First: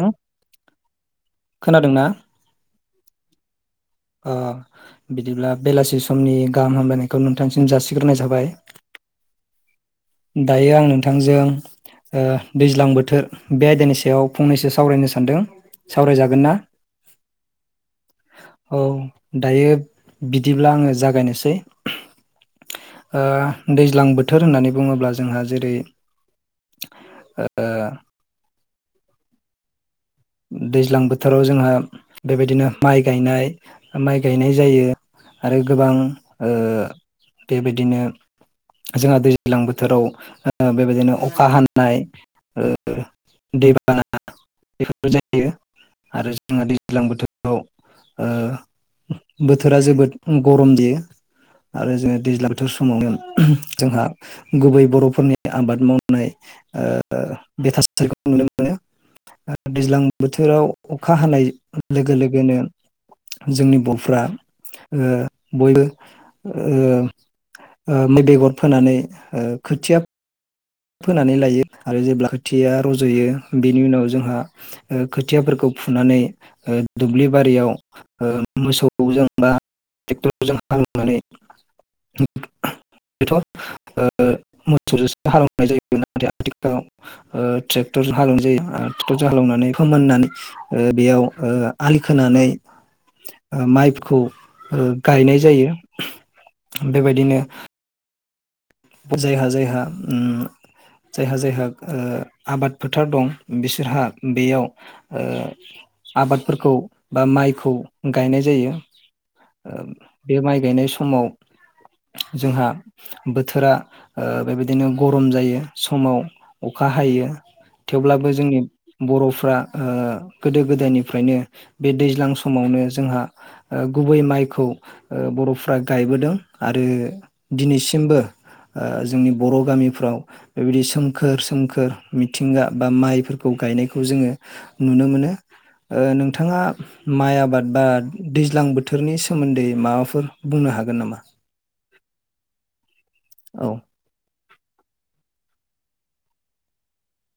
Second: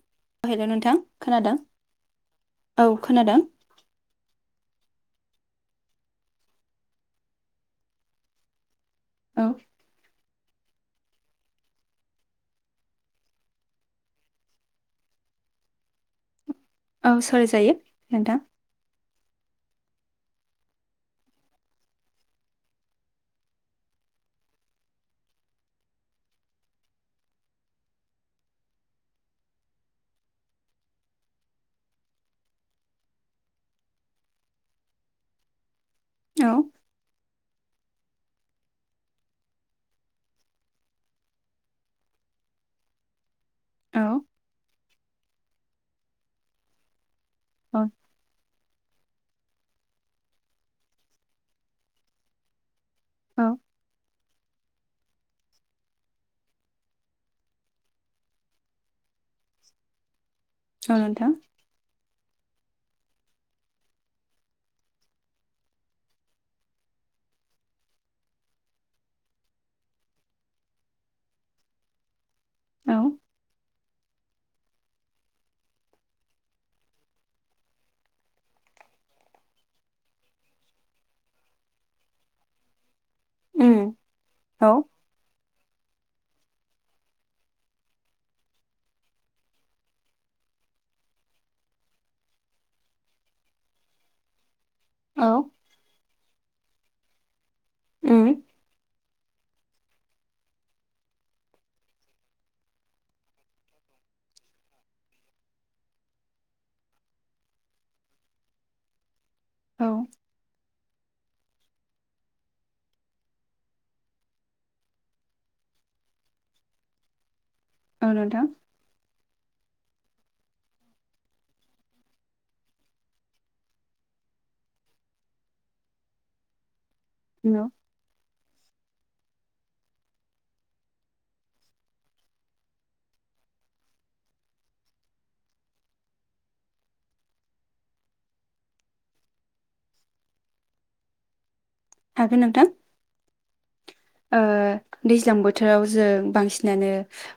थां हेलौ नोंथां खोनादों खोनादोंना औ। खोनादों। अ बिदिब्ला बेलासि समनि गाहाम हामलायनायखौ नोंथांसिम जासिग्रोनाय जाबाय। औ। दायो आं नोंथांजों ओ दैज्लां बोथोर बे आयदानि सायाव फंनैसो सावरायनो सानदों। सावरायजागोन ना? औ सावराय जायो नोंथां। औ दायो बिदिब्ला आङो जागायनोसै ओ दैज्लां बोथोर होननानै बुङोब्ला जोंहा जेरै ओ दैज्लां बोथोराव जोंहा बेबायदिनो माइ गायनाय माइ गायनाय जायो आरो गोबां औ ओ बेबायदिनो जोंहा दैज्लां बोथोराव ओ बेबायदिनो अखा हानाय ओ औ दैबाना बेफोर जायो आरो जोंहा दैज्लां बोथोर याव ओ औ बोथोरा जोबोद गरम जायो आरो जोङो दैज्लां बोथोर औ [unintelligible] गुबै बर'फोरनि आबाद मावनाय ओ बे थासारिखौ नुनो मोनो दैज्लां बोथोराव औ अखा नोंथां हानाय लोगो लोगो गोनो जोंनि बर'फ्रा ओ बयबो ओ ओ बेगर फोनानै ओ खोथिया फोनानै लायो आरो जेब्ला थिया औ रज'यो बेनि उनाव जोंहा खोथियाफोरखौ फुनानै दुब्लि बारियाव मोसौजों बा टेक्टरजों हालेनानै बेथ' ओ उम औ मोसौजोंसो हाले [unintelligible] ओ ट्रेक्टरजों हालेवनाय जायो ट्रेक्टरजों हालेवनानै फोमाननानै ओ बेयाव ओ आलि खोनानै ओ माइखौ ओ औ गायनाय जायो बेबायदिनो ओम जायहा जायहा ओम जायहा जायहा ओ आबाद फोथार दं बिसोरहा बेयाव ओ आबादफोरखौ बा माइखौ गायनाय जायो ओ औ बे माइ गायनाय स समाव जोंहा बो बोथोरा बेबायदिनो गरम जायो समाव अखा हायो औ थेवब्लाबो नोंथां जोंनि बरफ्रा गोदो गोदायनिफ्रायनो बे दैज्लां समावनो जोंहा गुबै माइखौ बरफ्रा गायबोदों आरो औ दिनैसिमबो जोंनि बर गामिफ्राव बेबायदि सोमखोर सोमखोर मिथिंगा बा माइफोरखौ गायनायखौ जोङो नुनो मोनो नोंथाङा माइ आबाद बा दैज्लां बोथोरनि सोमोन्दै माबाफोर बुंनो हागोन नामा हागोन नोंथां औ दैज्लां बोथोराव जों बांसिनानो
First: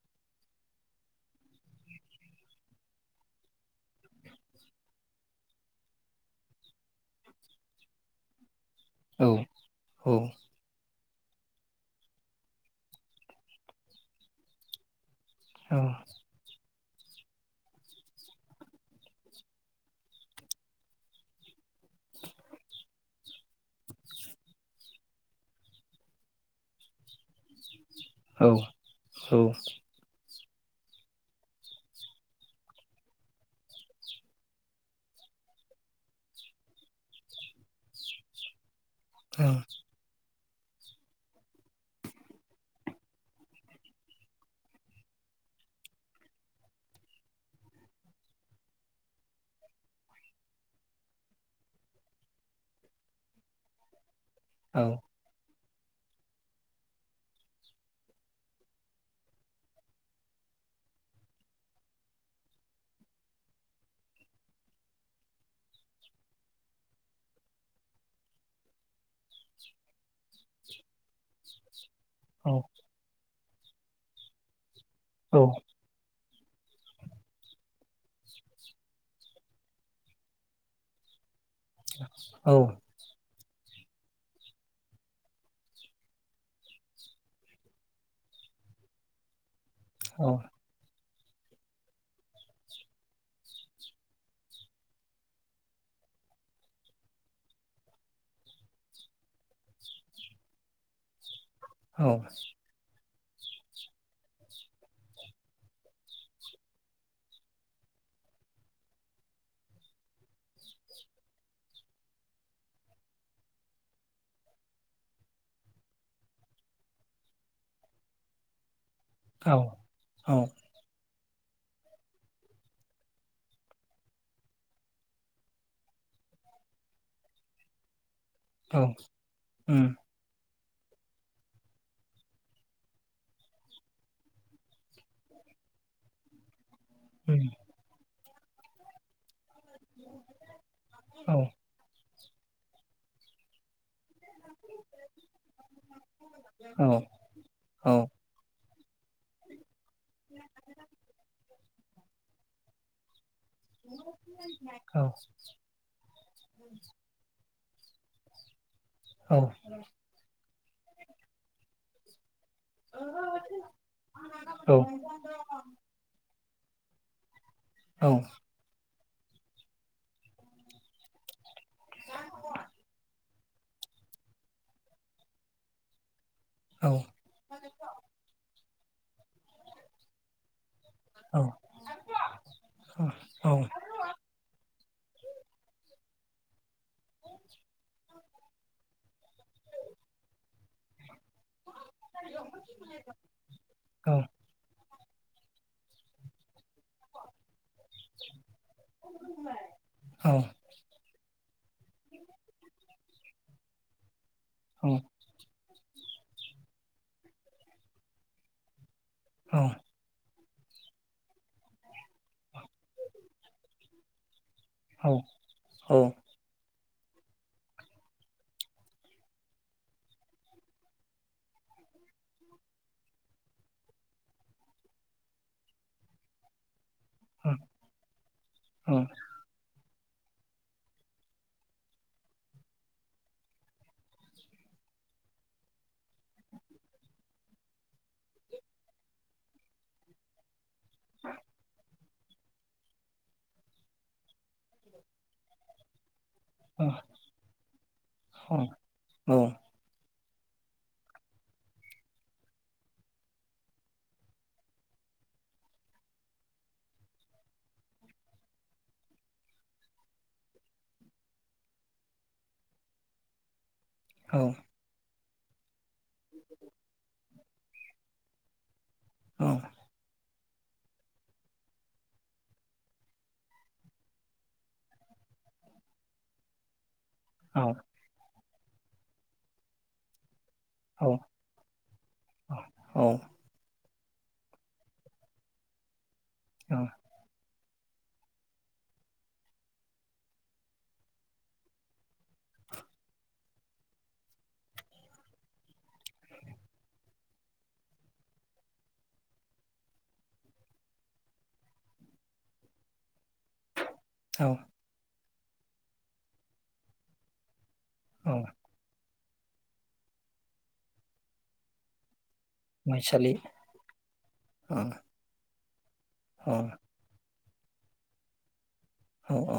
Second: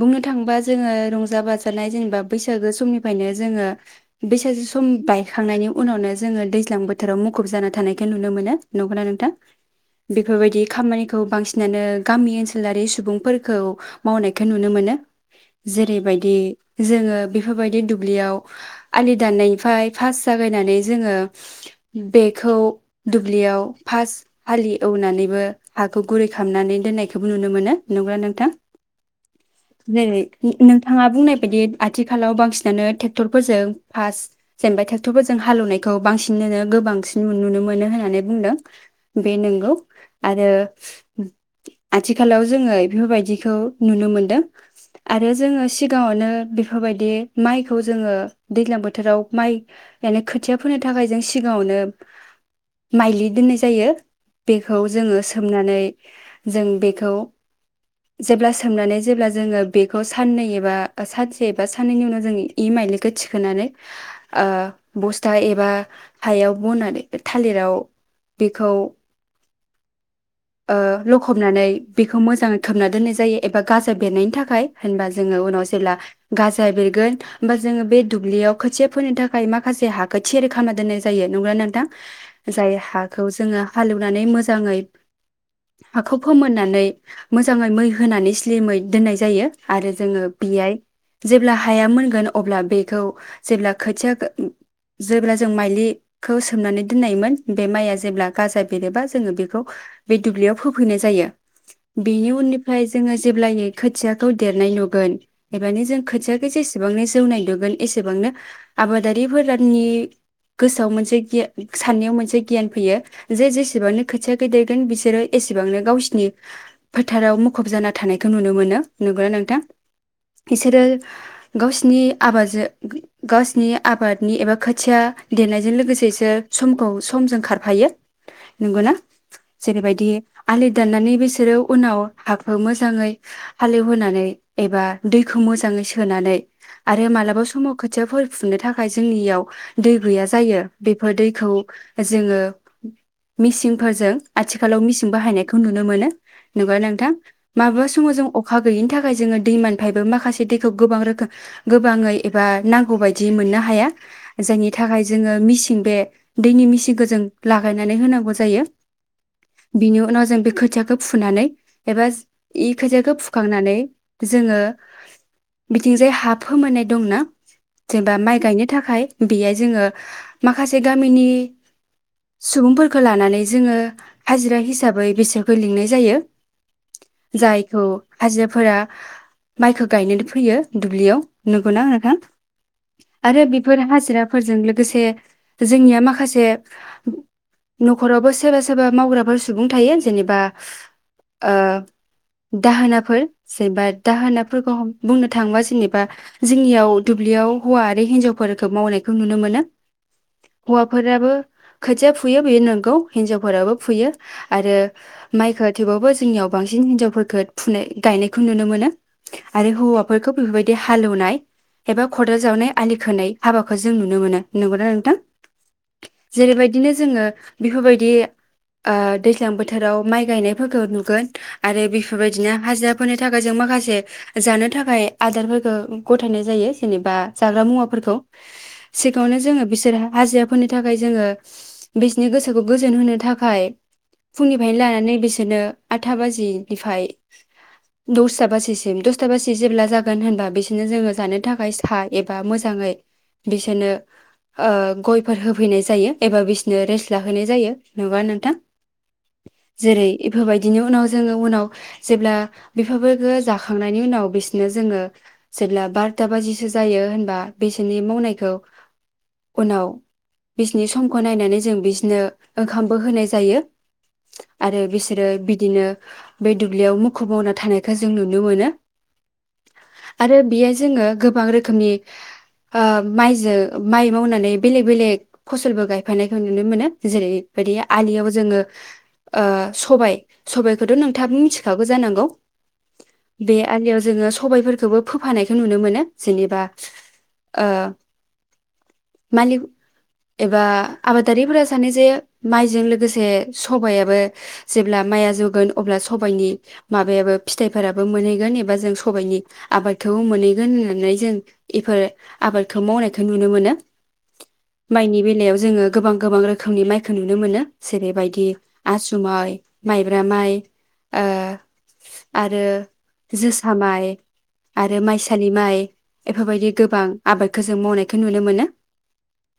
बुंनो थाङोबा जोङो रंजा बाजानाय जेनेबा बैसागो समनिफ्रायनो जोङो बैसागो सम बायखांनायनि उनावनो जोङो दैज्लां बोथोराव मुखुब जाना थानायखौ नुनो मोनो नंगौना औ नोंथां बेफोरबायदि खामानिखौ खौ बांसिन बिसिनानो गामि ओनसोलारि सुबुंफोरखौ मावनायखौ नुनो मोनो जेरैबायदि जोङो बेफोरबायदि दुब्लियाव आलि दाननायनिफ्राय फास्ट जागायनानै जोङो बेखौ दुब्लियाव फास्ट आलि एवनानैबो हाखौ गुरै खामनानै दोननायखौबो नुनो मोनो नंगौ ना नोंथां जेरै नोंथाङा बुंनाय बायदि आथिखालाव बांसिनानो ट्रेक्टरफोरजों फास्ट जेनेबा ट्रेक्टरफोरजों हालेवनायखौ बांसिनोनो गोबांसिन नुनो मोनो होननानै बुंदों बे नोंगौ आरो आथिखालाव जोङो बेफोरबायदिखौ नुनो मोनदों आरो जोङो सिगाङावनो बेफोरबायदि माइखौ जोङो दैज्लां बोथोराव माइ मान खोथिया फोनो थाखाय जों सिगाङावनो माइलि दोननाय जायो बेखौ जोङो सोम नानै जों बेखौ, जेब्ला सोमनानै जेब्ला जोङो बेखौ साननै एबा सानसे एबा साननैनि उनाव जों इ माइलिखौ थिखोनानै बस्था एबा हायाव बनानै थालिराव बेखौ लखबनानै। बेखौ मोजाङै खोबना दोननाय जायो‌। एबा गाजा बेरनायनि थाखाय। होनबा जोङो उनाव जेब्ला गाजा बेरगोन होमबा, जोङो बे दुब्लियाव खोथिया फोनो थाखाय माखासे हाखौ थियेर खालामना दोननाय जायो। नंगौ ना नोंथां? जाय हाखौ जोङो हालेवनानै मोजाङै हाखौ फोमोननानै मोजाङै मै होनानै स्लिमै दोननाय जायो। आरो जोङो बिहाय जेब्ला हाया मोनगोन, अब्ला बेखौ जेब्ला खोथिया जेब्ला जों माइलिखौ सोमनानै दोन्नायमोन। बे माइआ जेब्ला गाजा बेरोबा जोङो बेखौ बे दुब्लियाव फोफैनाय जायो। बेनि उनिफ्रायाय जोङो जेब्लायै खोथियाखौ देरनाय नुगोन। एबानो जों खोथियाखौ जेसेबांनो जौनाय नुगोन एसेबांनो आबादारिफोरनि गोसोआव मोनसे गि साननायाव मोनसे गियान फैयो जे जेसेबांनो खोथियखौै नुगोन बिसोरो एसेबांनो गावसिनि फोथाराव मुखुब जाना थानायखौ नुनो मोनो। नंगौ ना नोंथां? इसोरो गावसिनि आबादजो गावसिनि आबादनि एबा खोथिया देरनायजों लोगोसेसो समखौ समजों खारफायो। नंगौना? जेरबायदि। आलि दाननानै बिसोरो उनाव हाखौ मोजाङै हालेवहोनानै एबा दैखौ मोजाङै सोनानै आरो मालाबा समाव खोथियाफोर फुनो थाखाय जोंनियाव दै गैया जायो। बेफोर दैखौ जोङो मिसिनफोरजों। आथिखालाव मिसिन बाहायनायखौ नुनो मोनो नंगौना नोंथां? माब्लाा समाव जों अखा गोयिनि थाखाय जोङो दैमान फायबो माखासे दैखौ गोबां रोखोम गोबाङै एबा नांगौबायायदि बि मोननो हाया। जायनि थाखाय जोङो मिचिन बे दैनि मिसिनखौ जों लागायनानै होनांगौ जायो। बिनि उनाव जों बे खोथ खोथ्याखौ फुनानै एबा इ खोथियाखौ फुखांनानै जोङो बिथिंजाय हाब फोमोननाय दंना? जेनेबा माइ गायनो थाखाय बेहाय जोङो माखासे गामिनि सुबुंफोरखौ लानानै जोङो हाजिरा हिसाबै बिसोरखो लिंनाय जायो जायखौ हाजिराफोरा माइखो गायनोनै फैयो दुब्लियाव नंगौना नोंथां आरो बेफोर हाजिराफोरजों लो लोगोसे जोंनिया माखासे हरावबो सेबेस सोरबा मावग्राफोर सुबुं थायो जेनेबा ओ दाहोनाफोर सोरबा दाहोनाफोरखौ हम बुंनो थाङोबा जेनेबा जोंनियाव दुब्लियाव हौवा आरो हिन्जावफोरखौ मावनायखौ नुनो मोनो हौवाफोराबो खोथिया फुयो बेयो नंगौ हिनजाव बो फुयो आरो माइखो थेवबाबो जोंनियाव बांसिन हिनजावफोरखौ फुनाय गायनायखौ नुनो मोनो आरो हौआफोरखौ बेफोरबायदि हालौवनाय एबा खदाल जावनाय आलि खोनाय हाबाखौ जों नुनो मोनो नंगौना नोंथां जेरैबायदिनो जोङो बेफोरबायदि ओ दैज्लां बोथोराव माइ गायनायफोरखौ नुगोन आरो बेफोरबायदिनो हाजिराफोरनि थाखाय जों माखासे जानो थाखाय आदारफोरखौ गथायनाय जायो जेनेबा जाग्रा मुवाफोरखौ सिगाङावनो जोङो बिसोरहा हाजिरफोरनि थाखाय जोङो बिसोरनि गोसोखौ गोजोन होनो थाखाय फुंनिफ्रायनो लानानै बिसोरनो आठथा बाजिनिफ्राय दसथा बाजिसिम दसथा बाजि जेब्ला जागोन होनबा बिसोर बिदिनो जोङो जानो थाखाय सा एबा मोजाङै बिसोरनो ओ गयफोर होफैनाय जायो एबा बिसोरनो रेस्ट लाहोनाय जायो नङा नोंथां जे बेफोरबायदिनि उनाव जोङो उनाव जेब्ला बेफोराफोरखौ जाखांनायनि उनाव बिसोरनो जोङो जेब्ला बारथा बाजिसो जायो होनबा बिसोरनि मावनायखौ उनाव बिसनि समखौ नायनानै जों बिसोरनो ओंखामबो होनाय जायो आरो बि जेरै बिदिनो बे दुब्लियाव मुखुबावना थानायखौ जों नुनो मोनो औ आरो बेयो जोङो गोबां रोखोमनि ओ माइजों माइ मावनानै बेलेग बेलेग फसलबो गायफानायखौ नुनो मोनो जेरै बिदि आलियाव जोङो ओ सबाय सबाइखौथ' नोंथाङाब मिथिखागौ जानांगौ बे आलियाव जोङो सबायफोरखौबो फोफानायखौ नुनो मोनो जेनेबा ओ मालिग एबा आबादारिफोरा सानो जे माइजों लोगोसे सबायाबो जेब्ला माइआ जौगोन अब्ला सबायाइनि माबायाबो फिथाइफोराबो मोनहैगोन एबा जों सबाइनि आबादखौबो मोनहैगोन होननानै जों बेफोर आबादखौ मावनाय नुनो मोनो मायनि बे बेलायाव जोङो गोबां गोबां रोखोमनि माइ खौ नुनो मोनो जेरैबायदि आसु सुमाय माइब्रा माइ आरो माइसालि जोसा माइ आरो माइसानि माइ एफोरबायदि गोबां आबादखौ जों मावनायखौ नुनो मोनो औ-औ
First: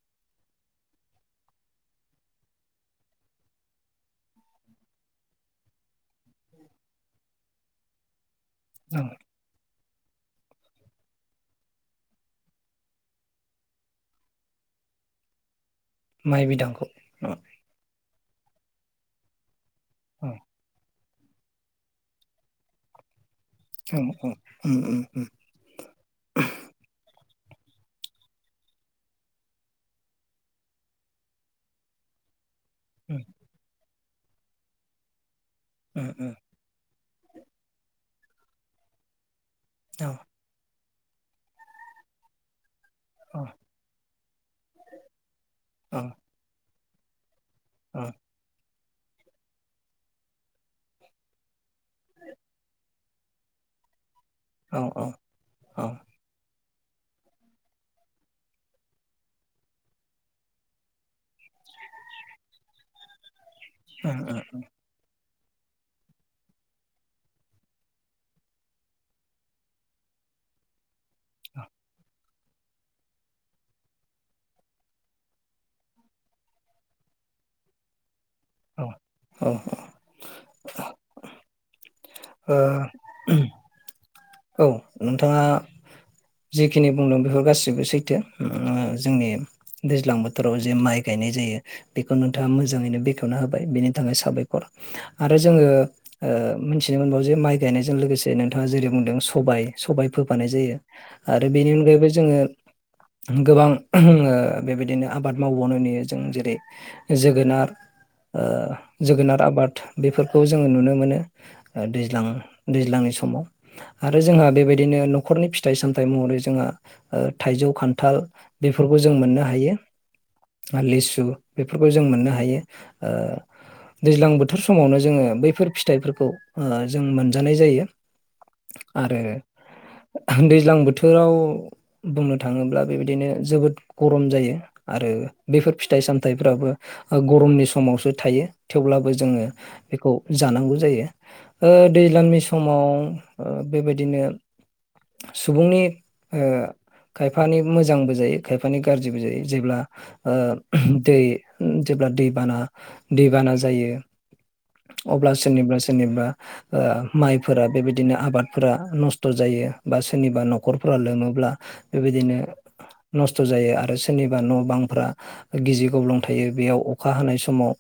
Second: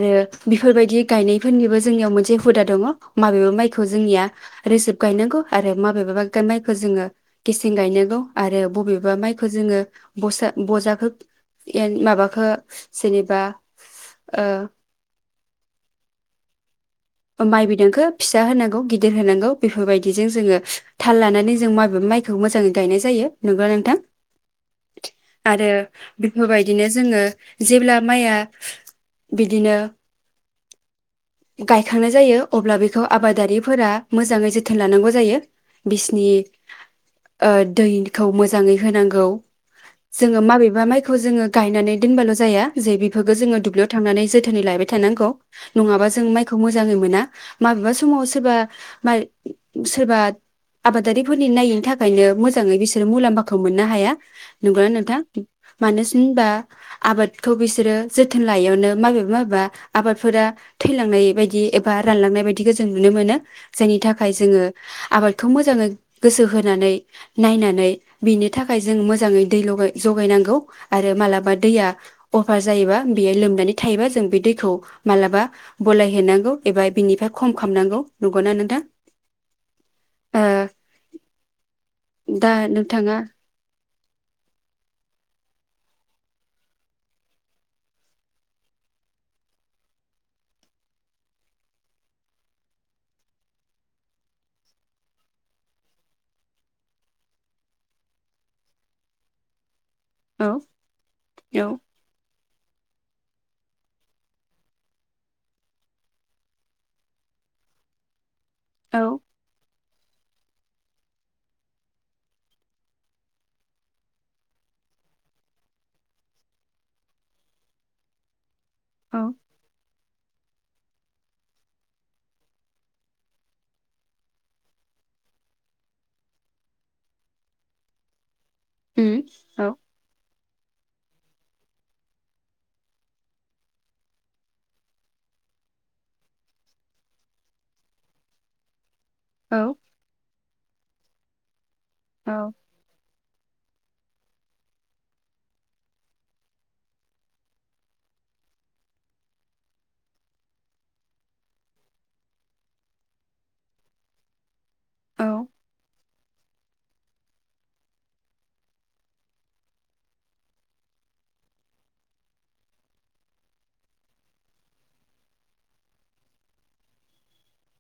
आरो बेफोरबायदि गायनाय फोरनिबो जोंनियाव मोनसे हुदा दङ माबेबा माइखौ जोंनिया रोजोब गायनांगौ आरो माबेबा माइखौ जोङो गेसें गायनांगौ आरो बबेबा माइखौ जोङो बसा बजाखौ ए माबाखो जेनेबा ओ माइ बिदांखौ माइ बिदांखौ फिसा होनांगौ गिदिर होनांगौ बेफोरबायदिजों जोङो थाल लानानै जों माबेबा माइखौ मोजाङै गायनाय जायो नंगौ औ नोंथां उम उम उम आरो बेफोरबायदिनो जोङो जेब्ला माइया बिदिनो गायखांनाय जायो अब्ला बेखौ उम आबादारिफोरा मोजांङै जोथोन लानांगौ जायो उम बिसनि उम ओ दैखौ मोजाङै होनांगौ औ जोङो माबेबा माइ खौ जोङो गायनानै दोनबाल जाया जे बेफोरखौ औ जोङो दुब्लियाव थांनानै जोथोनै लायबाय थानांगौ औ नङाबा जों माइ मोजांङै मोना माबेबा औ समाव सोरबा माइ सोरबा आबादारिफोरनि नायैनि थाखायनो मोजाङै बिसोरो मुलाम्फाखौ मोननो हाया औ नंगौ उम ना नोंथां [unintelligible] होमबा आबादखौ बिसोरो जोथोन लायैयावनो माबेबा माबेबा आबादफोरा थैलांनाय बायदि एबा रानलांनाय बायदिखौ जों नुनो मोनो जायनि थाखाय उम जोङो आबाद बेखौ मोजाङै गोसो होनानै नायनानै बिनि थाखाय जों मोजाङै दै लगाय जगायनांगौ आरो मालाबा दैया अभार जायोबा बेयो लोमनानै थायोबा जों बे दैखौ मालाबा बलाय हैेनांगौ एबा बिनिफ्राय खम खालामनांगौ नंगौना नोंथां औ औ ओ दा नोंथाङा औ नोंथाङा जिखिनि बुंदों बेफोर गासिबो सैथो उम जोंनि दैज्लां बोथोराव जे माइ गायनाय जायो बेखौ नोंथाङा मोजाङैनो बेखेवना होबाय बेनि थाखाय साबायखर आरो जोङो ओ मिथिनो मोनबावो जे माइ गायनायजों लोगोसे नोंथाङा जेरै बुंदों सबाय सबाय औ फोफानाय जायो आरो बेनि औ अनगायैबो जोङो गोबां ओ बेबायदिनो आबाद मावबावनाय नुयो जों जेरै जोगोनार ओ औ जोगोनार आबाद बेफोरखौ जोङो नुनो मोनो ओ दैज्लां दैज्लांनि समाव आरो जोंहा बेबायदिनो नखरनि फिथाइ सामथाइ महरै जोंहा ओ थाइजौ खान्थाल बेफोरखौ जों औ मोननो हायो [unintelligible] लिसु बेफोरखौ जों मोननो हायो ओ दैज्लां बोथोर समावनो जोङो बैफोर फिथाइफोरखौ ओ जों मोनजानाय जायो आरो उम औ दैज्लां बोथोराव बुंनो थाङोब्ला बेबायदिनो जोबोद गरम जायो आरो बेफोर फिथाइ सामथाइफ्राबो गरमनि समावसो थायो थेवब्लाबो जोङो औ बेखौ जानांगौ जायो ओ औ दैज्लांनि समाव ओ बेबायदिनो सुबुंनि ओ खायफानि मोजांबो जायो खायफानि गाज्रिबो जायो जेब्ला ओ दै जेब्ला दै बाना दैबाना जायो अब्ला औ सोरनिबा सोरनिबा ओ माइफोरा बेबाय दिनो आबादफोरा नस्थ जायो बा सोरनिबा नखरफोरा लोङोब्ला बेबायदिनो नस्थ जायो आरो सोरनिबा न बांफ्रा गिजि गब्लं थायो बेयाव अखा हानाय समाव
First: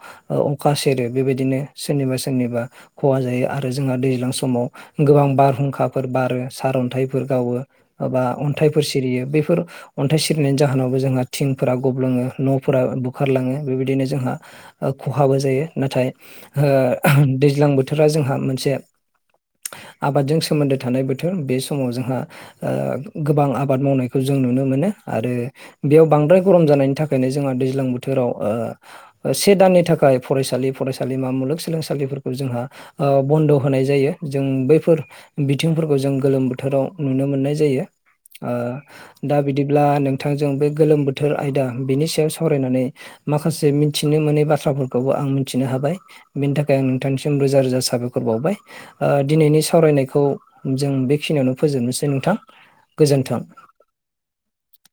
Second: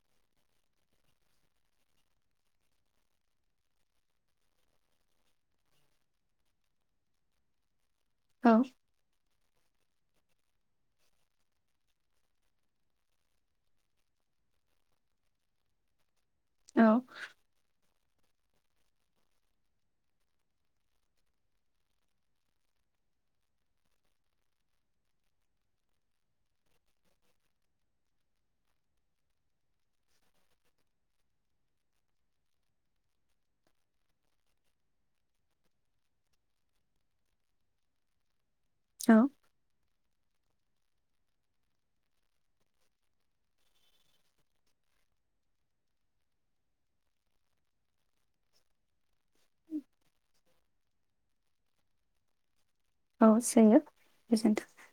अखा सेरो बेबायदिनो सोरनिबा सोरनिबा खहा जायो आरो जोंहा दैज्लां समाव गोबां बारहुंखाफोर बारो सारन्थाइफोर गावो बा औ अन्थाइफोर सिरियो बेफोर अन्थाइ सिरिनायनि जाहोनावबो जोंहा थिंफोरा गबलङो नफोरा बुखारलाङो बेबायदिनो जोंहा ओ खहाबो जायो नाथाय ओ औ दैज्लां बोथो रा जोंहा मोनसे आबादजों सोमोन्दो थानाय बोथोर बे समाव जोंहा ओ गोबां आबाद मावनायखौ जों नुनो मोनो आरो बेयाव बांद्राय गरम जानायनि थाखायनो जोंहा दैज्लां बोथोराव ओ से दाननि थाखाय फरायसालि फरायसालिमा मुलुगसोलोंसालिफोरखौ जोंहा ओ बन्द होनाय जायो जों बैफोर बिथिंफोरखौ जों गोलोम बोथोराव नुनो मोननाय जायो ओ औ दा बिदिब्ला नोंथां दा जों बे गोलोम बोथोर आयदा बिनि सायाव सावरायनानै माखासे मिथिनो मोनै बाथ्राफोरखौबो आं मिथिनो हाबाय बेनि थाखाय आं नोंथांनिसिम रोजा रोजा साबायखर बावबाय। ओ दिनैनि सावरायनायखौ जों बेखिनियावनो फोजोबनोसै नोंथां। औ गोजोन्थों। सयो गोजोनथों।